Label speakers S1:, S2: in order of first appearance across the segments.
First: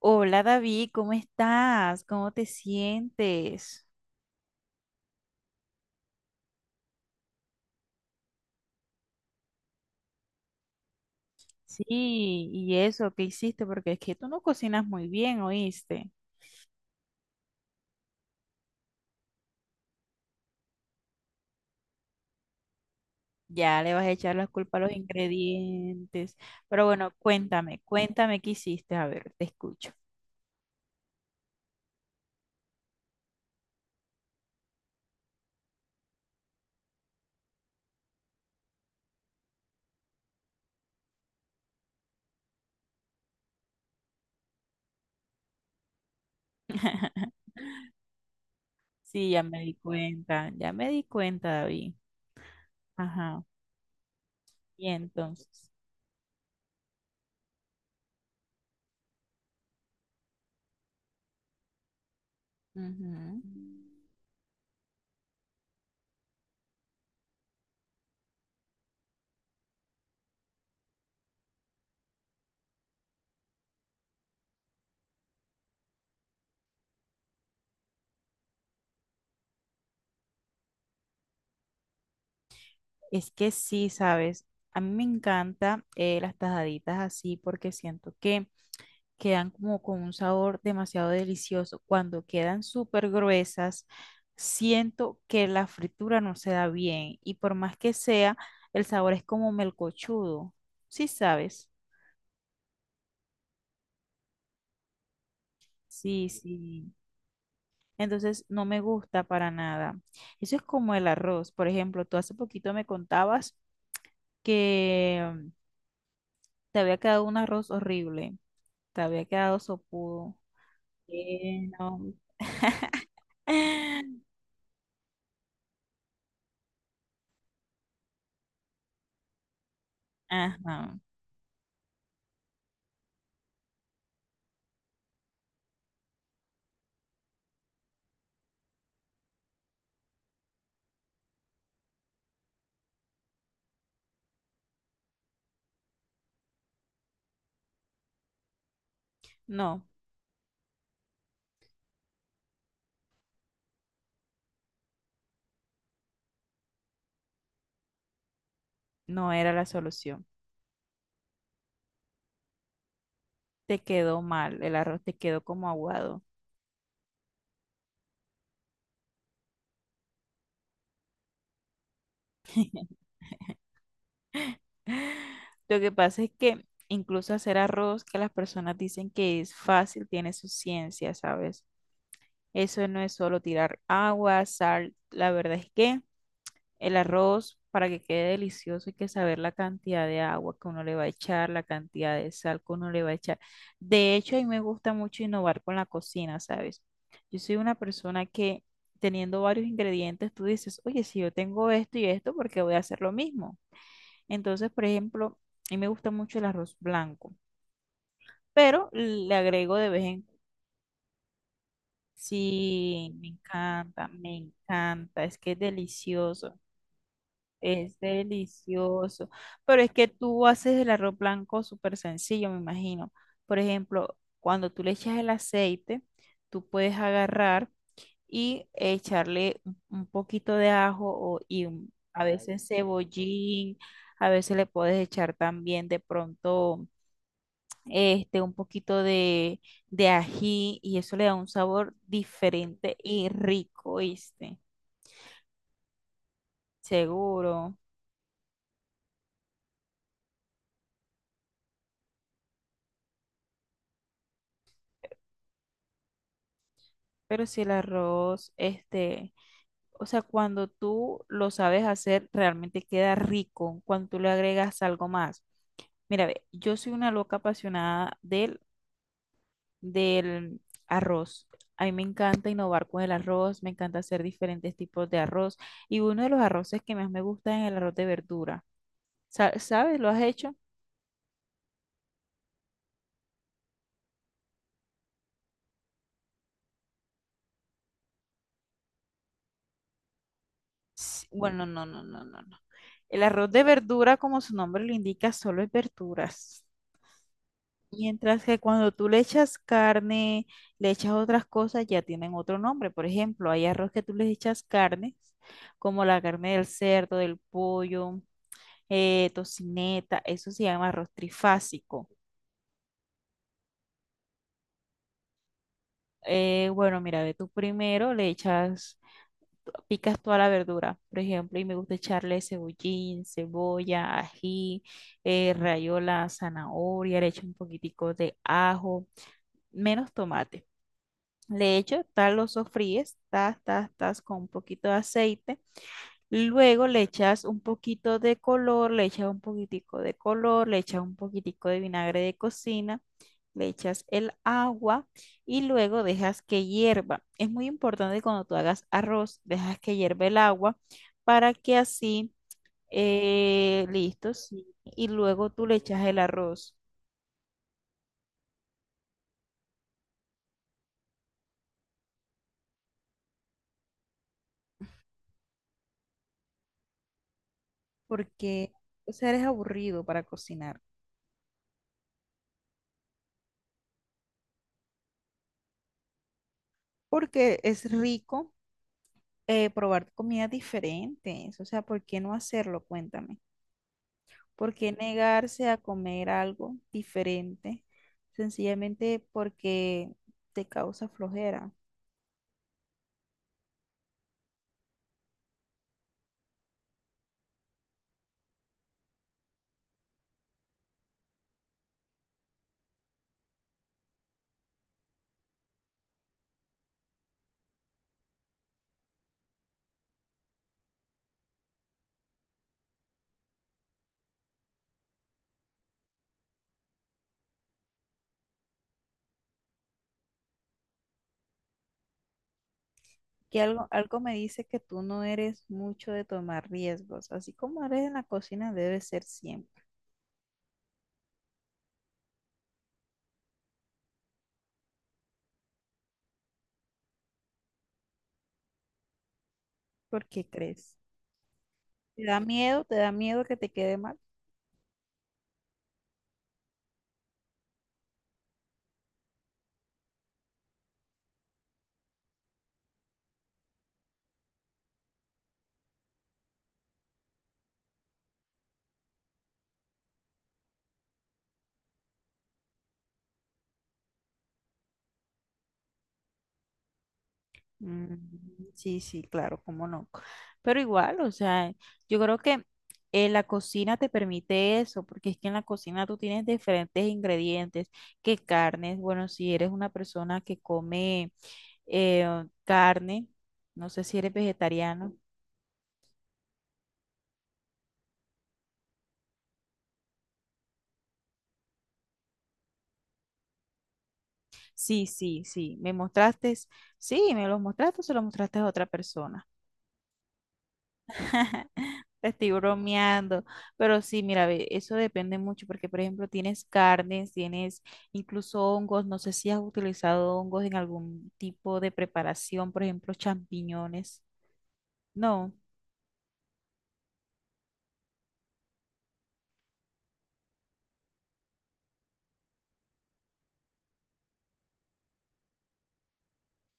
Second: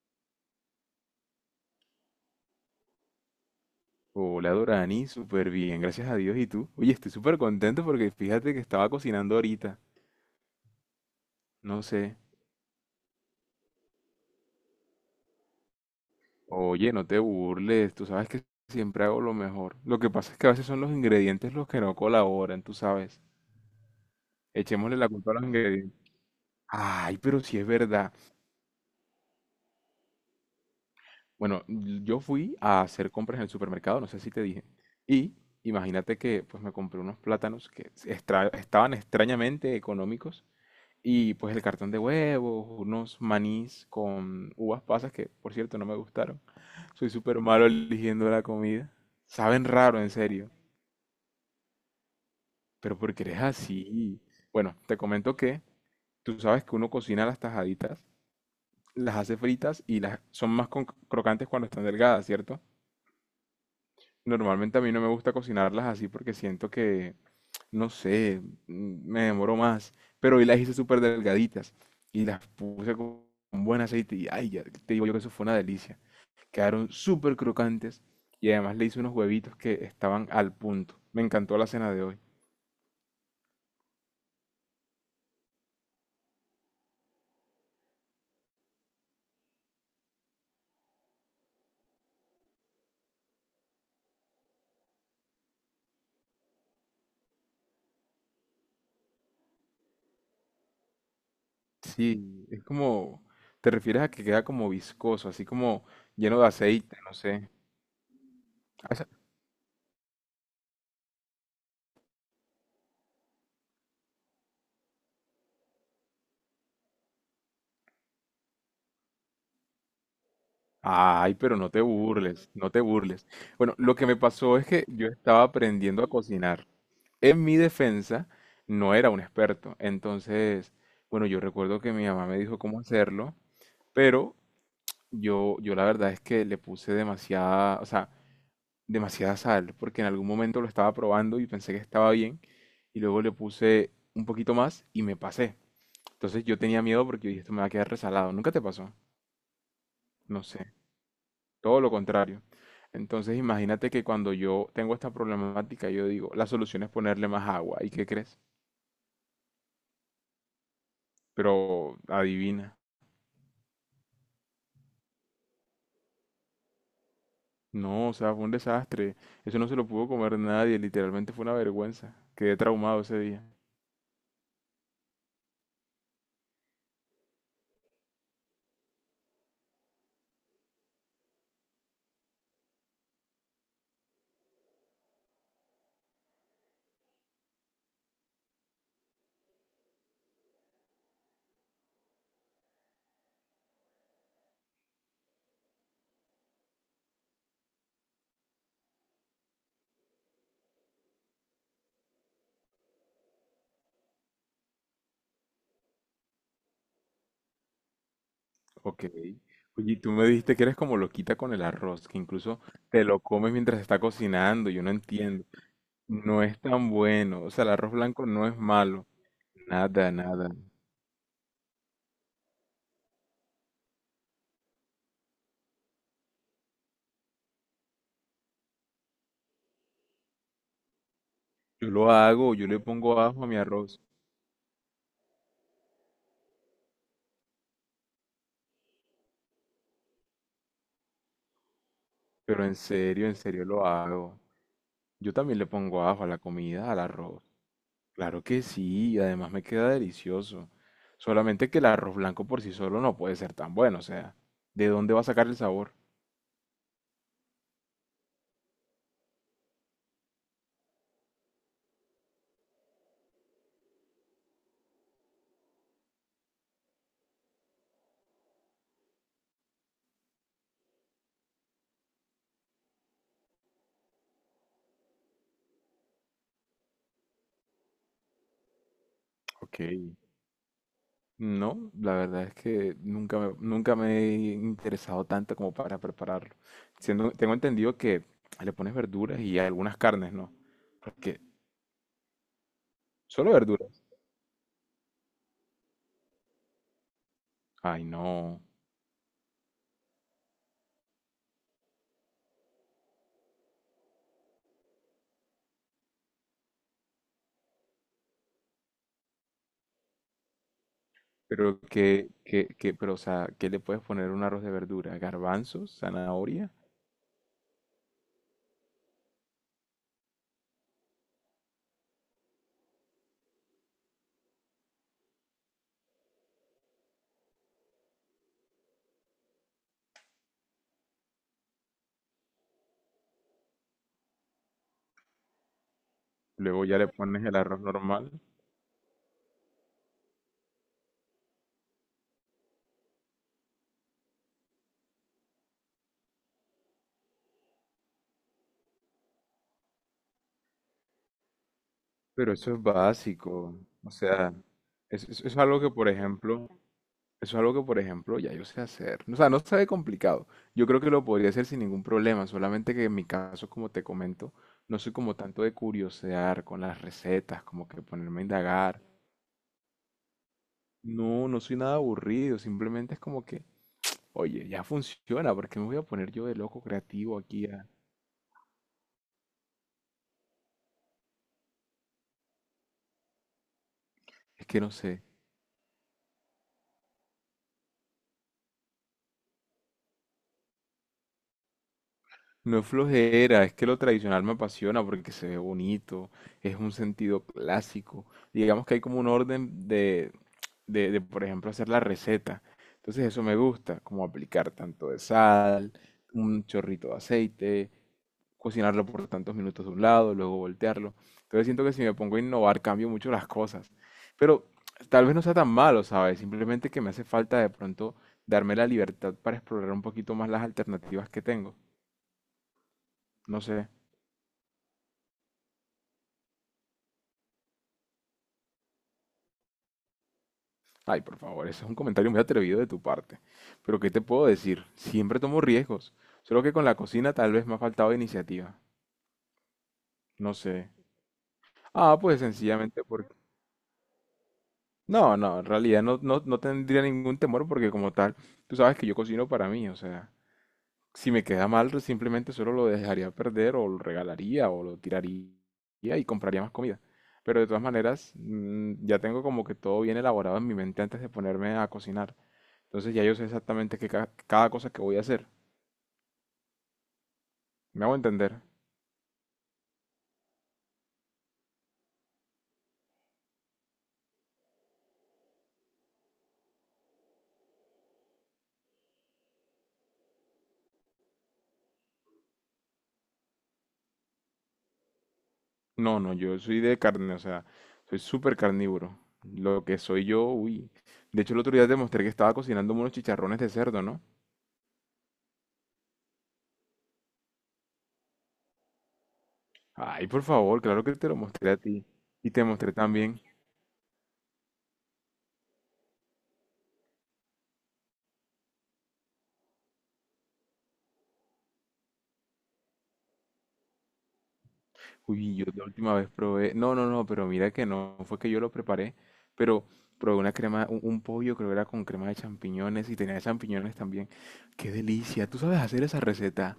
S1: Hola David, ¿cómo estás? ¿Cómo te sientes?
S2: Hola Dorani, súper bien, gracias a Dios. ¿Y tú? Oye, estoy súper contento porque fíjate que estaba cocinando ahorita. No
S1: Sí,
S2: sé.
S1: y eso, ¿qué hiciste? Porque es que tú no cocinas muy bien, ¿oíste?
S2: Oye, no te burles, tú sabes que siempre hago lo mejor. Lo que pasa es que a veces son los ingredientes los que no colaboran, tú sabes.
S1: Ya le vas a echar la culpa a los
S2: Echémosle la culpa a los ingredientes.
S1: ingredientes. Pero bueno,
S2: Ay, pero sí es
S1: cuéntame,
S2: verdad.
S1: cuéntame qué hiciste. A ver, te escucho.
S2: Bueno, yo fui a hacer compras en el supermercado, no sé si te dije. Y imagínate que pues me compré unos plátanos que estaban extrañamente económicos. Y pues el cartón de huevos, unos manís con uvas pasas que, por cierto, no me gustaron. Soy súper malo eligiendo la comida.
S1: Sí, ya me
S2: Saben
S1: di
S2: raro, en
S1: cuenta,
S2: serio.
S1: ya me di cuenta, David.
S2: Pero porque eres
S1: Ajá.
S2: así. Bueno,
S1: Y
S2: te comento que
S1: entonces,
S2: tú sabes que uno cocina las tajaditas, las hace fritas y las son más crocantes cuando están delgadas, ¿cierto?
S1: ujú.
S2: Normalmente a mí no me gusta cocinarlas así porque siento que no sé, me demoró más, pero hoy las hice súper delgaditas y las puse con buen aceite y ay, ya te digo yo que eso fue una delicia. Quedaron súper crocantes y además le hice unos huevitos que estaban al punto. Me encantó la cena de hoy.
S1: Es que sí, ¿sabes? A mí me encanta las tajaditas así porque siento que quedan como con un sabor demasiado delicioso. Cuando quedan súper gruesas, siento que la fritura no se da bien y por más que sea, el sabor es como melcochudo. Sí, sabes.
S2: Sí, es como, te refieres a que queda como viscoso, así como
S1: Sí,
S2: lleno de
S1: sí.
S2: aceite, no sé.
S1: Entonces no me
S2: O sea,
S1: gusta para nada. Eso es como el arroz. Por ejemplo, tú hace poquito me contabas que te había quedado un arroz horrible. Te había quedado sopudo.
S2: ay, pero
S1: Eh,
S2: no te
S1: no.
S2: burles, no te burles. Bueno, lo que me pasó es que yo estaba aprendiendo a cocinar. En mi defensa, no era un experto. Entonces,
S1: Ajá.
S2: bueno, yo recuerdo que mi mamá me dijo cómo hacerlo, pero yo la verdad es que le puse demasiada, o sea, demasiada sal, porque en algún momento lo estaba probando y pensé que estaba bien, y luego le puse un poquito más y me pasé. Entonces yo tenía miedo porque yo dije, esto me va a quedar resalado. ¿Nunca te pasó?
S1: No,
S2: No sé, todo lo contrario. Entonces imagínate que cuando yo tengo esta problemática, yo digo, la solución es ponerle más agua. ¿Y qué crees?
S1: no era la solución.
S2: Pero adivina.
S1: Te quedó mal, el arroz te quedó como aguado.
S2: No, o sea, fue un desastre. Eso no se lo pudo comer nadie, literalmente fue una vergüenza. Quedé traumado ese día.
S1: Lo que pasa es que incluso hacer arroz, que las personas dicen que es fácil, tiene su ciencia, ¿sabes? Eso no es solo tirar agua, sal, la verdad es que el arroz, para que quede delicioso, hay que saber la cantidad de agua que uno le va a echar, la cantidad de sal que uno le va a echar. De hecho, a mí me gusta mucho innovar con la cocina, ¿sabes? Yo soy una persona que teniendo varios ingredientes, tú dices, oye, si yo tengo esto y esto, ¿por qué voy a hacer lo mismo? Entonces, por ejemplo, a mí me gusta mucho el arroz blanco, pero
S2: Ok.
S1: le agrego de
S2: Oye, y
S1: vez
S2: tú
S1: en
S2: me
S1: cuando.
S2: dijiste que eres como loquita con el arroz, que incluso te
S1: Sí,
S2: lo
S1: me
S2: comes mientras está
S1: encanta, me
S2: cocinando, yo no
S1: encanta, es
S2: entiendo.
S1: que es
S2: No
S1: delicioso.
S2: es tan bueno, o sea, el arroz
S1: Es
S2: blanco no es malo.
S1: delicioso. Pero es que
S2: Nada,
S1: tú
S2: nada.
S1: haces el arroz blanco súper sencillo, me imagino. Por ejemplo, cuando tú le echas el aceite, tú puedes agarrar y echarle un poquito de ajo
S2: Yo lo
S1: a
S2: hago,
S1: veces
S2: yo le pongo ajo a mi
S1: cebollín,
S2: arroz,
S1: a veces le puedes echar también de pronto un poquito de ají y eso le da un sabor
S2: pero
S1: diferente y
S2: en serio lo
S1: rico,
S2: hago.
S1: ¿viste?
S2: Yo también le pongo ajo a la comida, al arroz.
S1: Seguro.
S2: Claro que sí, y además me queda delicioso. Solamente que el arroz blanco por sí solo no puede ser tan bueno, o sea, ¿de dónde va a sacar el sabor?
S1: Pero si el arroz, O sea, cuando tú lo sabes hacer, realmente queda rico cuando tú le agregas algo más. Mira, ve, yo soy una loca apasionada del arroz. A mí me encanta innovar con el arroz, me encanta hacer diferentes tipos de arroz. Y uno de los arroces que más me gusta es el arroz de verdura.
S2: Ok,
S1: ¿Sabes? ¿Lo has hecho?
S2: no, la verdad es que nunca me he interesado tanto como para prepararlo. Tengo entendido que le pones verduras y algunas carnes, ¿no?
S1: Sí,
S2: Porque
S1: bueno, no. El arroz
S2: solo
S1: de
S2: verduras.
S1: verdura, como su nombre lo indica, solo es verduras.
S2: Ay,
S1: Mientras que
S2: no.
S1: cuando tú le echas carne, le echas otras cosas, ya tienen otro nombre. Por ejemplo, hay arroz que tú les echas carne, como la carne del cerdo, del pollo, tocineta, eso se llama arroz
S2: Pero
S1: trifásico.
S2: que, que, que, pero o sea, ¿qué le puedes poner a un arroz de verdura? Garbanzos, zanahoria,
S1: Bueno, mira, ve tú primero, le echas, picas toda la verdura, por ejemplo, y me gusta echarle cebollín, cebolla, ají, rayola, zanahoria, le echo un poquitico de ajo, menos tomate. Le echo, tal lo sofríes, tas, tas, tas, con un poquito de aceite.
S2: luego
S1: Luego
S2: ya
S1: le
S2: le pones
S1: echas
S2: el
S1: un
S2: arroz
S1: poquito
S2: normal.
S1: de color, le echas un poquitico de color, le echas un poquitico de vinagre de cocina, le echas el agua y luego dejas que hierva. Es muy importante cuando tú hagas arroz, dejas que hierva el agua para que así,
S2: Pero eso es básico. O
S1: listo,
S2: sea,
S1: sí, y
S2: eso
S1: luego
S2: es
S1: tú le
S2: algo que,
S1: echas
S2: por
S1: el
S2: ejemplo,
S1: arroz
S2: eso es algo que, por ejemplo, ya yo sé hacer. O sea, no se ve complicado. Yo creo que lo podría hacer sin ningún problema. Solamente que en mi caso, como te comento, no soy como tanto de curiosear con las recetas, como que ponerme a
S1: porque,
S2: indagar.
S1: o sea, eres aburrido para cocinar,
S2: No, no soy nada aburrido. Simplemente es como que, oye, ya funciona. ¿Por qué me voy a poner yo de loco creativo
S1: porque
S2: aquí a...
S1: es rico probar comidas diferentes. O sea, ¿por qué no hacerlo? Cuéntame.
S2: Es
S1: ¿Por
S2: que no
S1: qué
S2: sé.
S1: negarse a comer algo diferente? Sencillamente porque te causa flojera.
S2: No es flojera, es que lo tradicional me apasiona porque se ve bonito, es un sentido clásico. Digamos que hay como un orden por ejemplo, hacer la receta. Entonces eso me gusta, como aplicar tanto de sal, un chorrito de aceite, cocinarlo por tantos minutos de un lado, luego voltearlo. Entonces siento que si me pongo a innovar cambio mucho las cosas. Pero tal vez no sea tan malo, ¿sabes? Simplemente que me hace falta de pronto darme la libertad para explorar un poquito más las alternativas que tengo.
S1: Que
S2: No sé.
S1: algo, algo me dice que tú no eres mucho de tomar riesgos. Así como eres en la cocina, debe ser siempre.
S2: Ay, por favor, ese es un comentario muy atrevido de tu parte. Pero ¿qué te puedo decir? Siempre tomo riesgos. Solo que con la cocina tal vez me ha faltado iniciativa.
S1: ¿Por qué
S2: No sé.
S1: crees?
S2: Ah,
S1: ¿Te da
S2: pues
S1: miedo? ¿Te
S2: sencillamente
S1: da
S2: porque...
S1: miedo que te quede mal?
S2: No, no, en realidad no, no, no tendría ningún temor porque como tal, tú sabes que yo cocino para mí. O sea, si me queda mal, simplemente solo lo dejaría perder o lo regalaría o lo tiraría y compraría más comida. Pero de todas maneras, ya tengo como que todo bien elaborado en mi mente antes de ponerme a cocinar. Entonces ya yo sé exactamente cada cosa que voy a hacer. ¿Me hago
S1: Mm,
S2: entender?
S1: sí, sí, claro, cómo no. Pero igual, o sea, yo creo que la cocina te permite eso, porque es que en la cocina tú tienes diferentes ingredientes, que carnes, bueno, si eres una persona que come carne, no sé si eres vegetariano.
S2: No, no, yo soy de carne, o sea, soy súper carnívoro. Lo que soy yo, uy. De hecho, el otro día te mostré que estaba cocinando unos chicharrones de cerdo, ¿no?
S1: Sí, sí, sí, me mostraste, sí, me los mostraste, se los mostraste a otra persona.
S2: Ay, por favor, claro que te lo mostré a ti.
S1: Te
S2: Y
S1: estoy
S2: te mostré también.
S1: bromeando, pero sí, mira, ve, eso depende mucho porque, por ejemplo, tienes carnes, tienes incluso hongos, no sé si has utilizado hongos en algún tipo de preparación, por ejemplo, champiñones. No,
S2: Uy, yo la última vez probé. No, no, no, pero mira que no fue que yo lo preparé, pero probé una crema, un pollo, creo que era con crema de champiñones y tenía champiñones también. ¡Qué delicia! ¿Tú sabes hacer esa receta?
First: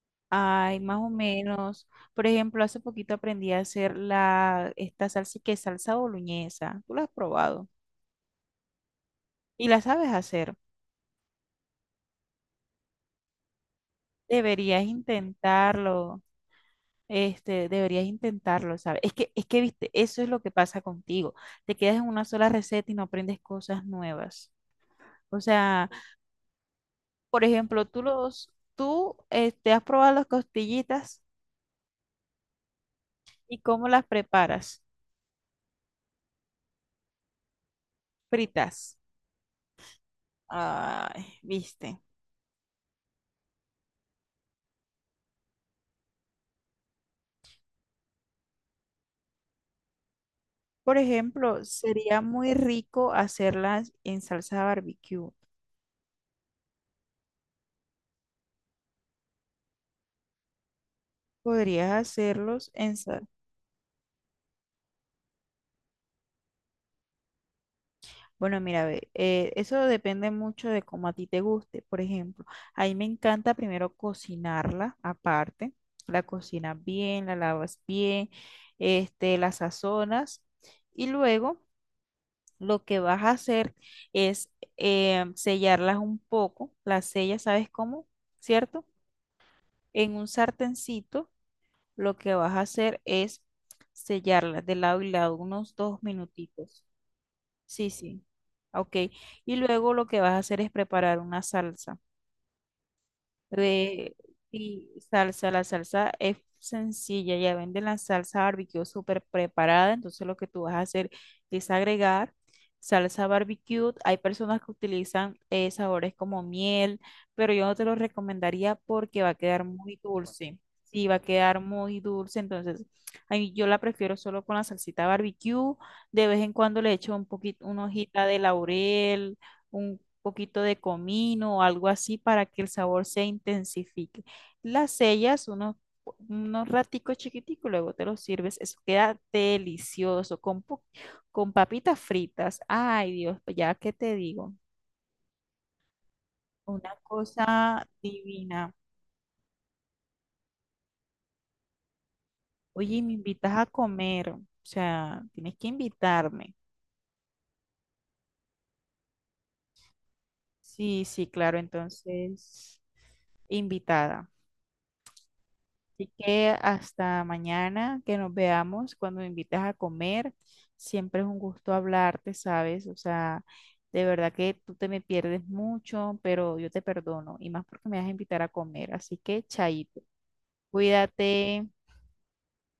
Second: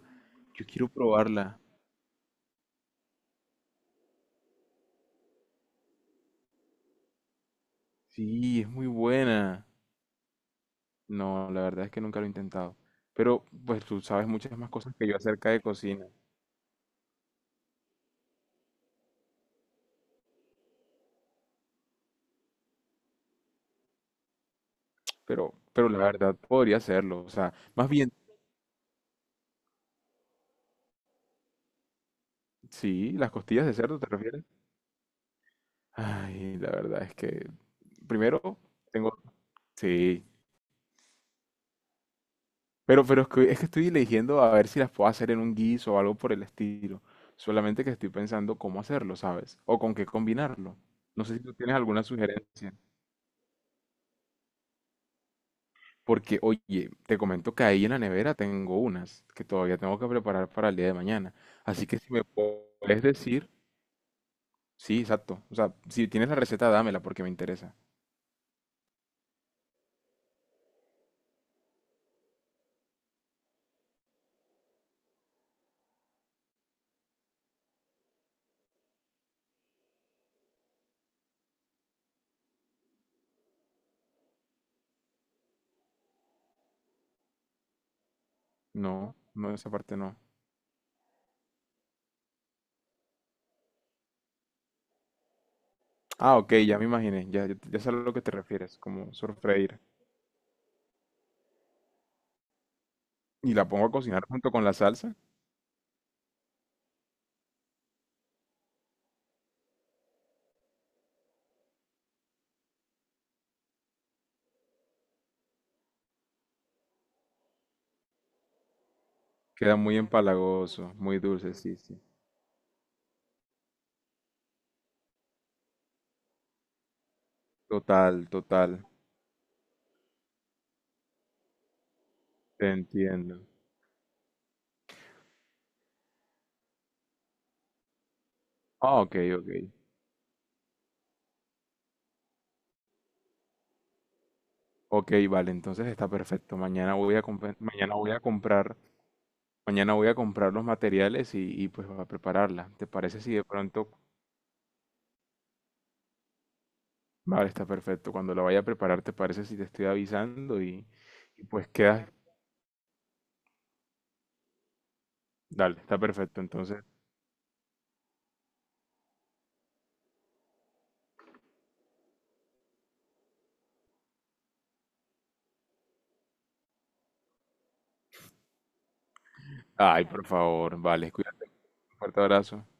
S2: Yo
S1: hay
S2: quiero
S1: más o
S2: probarla.
S1: menos. Por ejemplo, hace poquito aprendí a hacer la, esta salsa que es salsa boloñesa, tú la has probado
S2: Sí, es muy buena.
S1: y la sabes hacer.
S2: No, la verdad es que nunca lo he intentado. Pero pues tú sabes muchas más
S1: Deberías
S2: cosas que yo acerca de cocina.
S1: intentarlo. Deberías intentarlo, ¿sabes? Viste, eso es lo que pasa contigo. Te quedas en una sola receta y no aprendes cosas nuevas. O
S2: Pero,
S1: sea,
S2: pero la verdad podría hacerlo. O
S1: por
S2: sea,
S1: ejemplo,
S2: más
S1: tú
S2: bien,
S1: los, tú, este, has probado las costillitas
S2: sí, las
S1: y
S2: costillas de
S1: cómo
S2: cerdo,
S1: las
S2: ¿te refieres?
S1: preparas,
S2: Ay, la verdad es que primero
S1: fritas.
S2: tengo, sí.
S1: Ay, viste.
S2: Pero es que estoy eligiendo a ver si las puedo hacer en un guiso o algo por el estilo. Solamente que estoy pensando cómo hacerlo, ¿sabes? O con qué combinarlo.
S1: Por
S2: No sé si tú
S1: ejemplo,
S2: tienes alguna
S1: sería muy
S2: sugerencia.
S1: rico hacerlas en salsa barbecue.
S2: Porque, oye, te comento que ahí en la nevera tengo unas que todavía tengo que preparar para el día de mañana. Así
S1: Podrías
S2: que si me
S1: hacerlos en,
S2: puedes decir, sí, exacto. O sea, si tienes la receta, dámela porque me interesa.
S1: bueno, mira, ve, eso depende mucho de cómo a ti te guste. Por ejemplo, a mí me encanta primero cocinarla aparte. La cocinas bien, la lavas bien, la sazonas y luego lo que vas a hacer es sellarlas un poco. Las sellas, ¿sabes cómo? ¿Cierto?
S2: No, no, esa parte
S1: En
S2: no.
S1: un sartencito lo que vas a hacer es sellarlas de lado y lado unos dos
S2: Ah, ok, ya
S1: minutitos.
S2: me imaginé. Ya, ya, ya
S1: Sí,
S2: sé a lo que
S1: sí.
S2: te refieres,
S1: Ok.
S2: como
S1: Y
S2: sofreír.
S1: luego lo que vas a hacer es preparar una salsa.
S2: Y la pongo a
S1: De,
S2: cocinar junto con la
S1: y
S2: salsa.
S1: salsa, la salsa es sencilla, ya venden la salsa barbecue súper preparada, entonces lo que tú vas a hacer es agregar salsa barbecue. Hay personas que utilizan sabores como miel, pero yo no te lo recomendaría porque va a quedar
S2: Queda muy
S1: muy dulce.
S2: empalagoso,
S1: Sí, va a
S2: muy dulce,
S1: quedar
S2: sí, sí.
S1: muy dulce, entonces a mí yo la prefiero solo con la salsita barbecue. De vez en cuando le echo un poquito, una hojita
S2: Total,
S1: de
S2: total.
S1: laurel, poquito de comino o algo así para que el
S2: Te
S1: sabor se
S2: entiendo.
S1: intensifique. Las sellas, unos raticos chiquiticos, luego te los sirves. Eso
S2: Ah, ok,
S1: queda
S2: ok.
S1: delicioso con, con papitas fritas. Ay, Dios, pues, ya que te digo,
S2: Ok, vale, entonces está perfecto.
S1: una
S2: Mañana voy a comprar,
S1: cosa
S2: mañana voy a
S1: divina.
S2: comprar mañana voy a comprar los materiales y, pues a prepararla. ¿Te
S1: Oye, me
S2: parece si de
S1: invitas a
S2: pronto...
S1: comer, o sea, tienes que invitarme.
S2: Vale, está perfecto. Cuando la vaya a preparar, ¿te parece si te estoy avisando?
S1: Sí, sí,
S2: Y
S1: claro,
S2: pues quedas...
S1: entonces, invitada.
S2: Dale, está
S1: Así
S2: perfecto.
S1: que
S2: Entonces...
S1: hasta mañana que nos veamos, cuando me invites a comer, siempre es un gusto hablarte, ¿sabes? O sea, de verdad que tú te me pierdes mucho, pero yo te perdono y más porque me vas a invitar a comer. Así que, chaito,
S2: Ay, por favor. Vale, cuídate.
S1: cuídate.
S2: Un fuerte abrazo.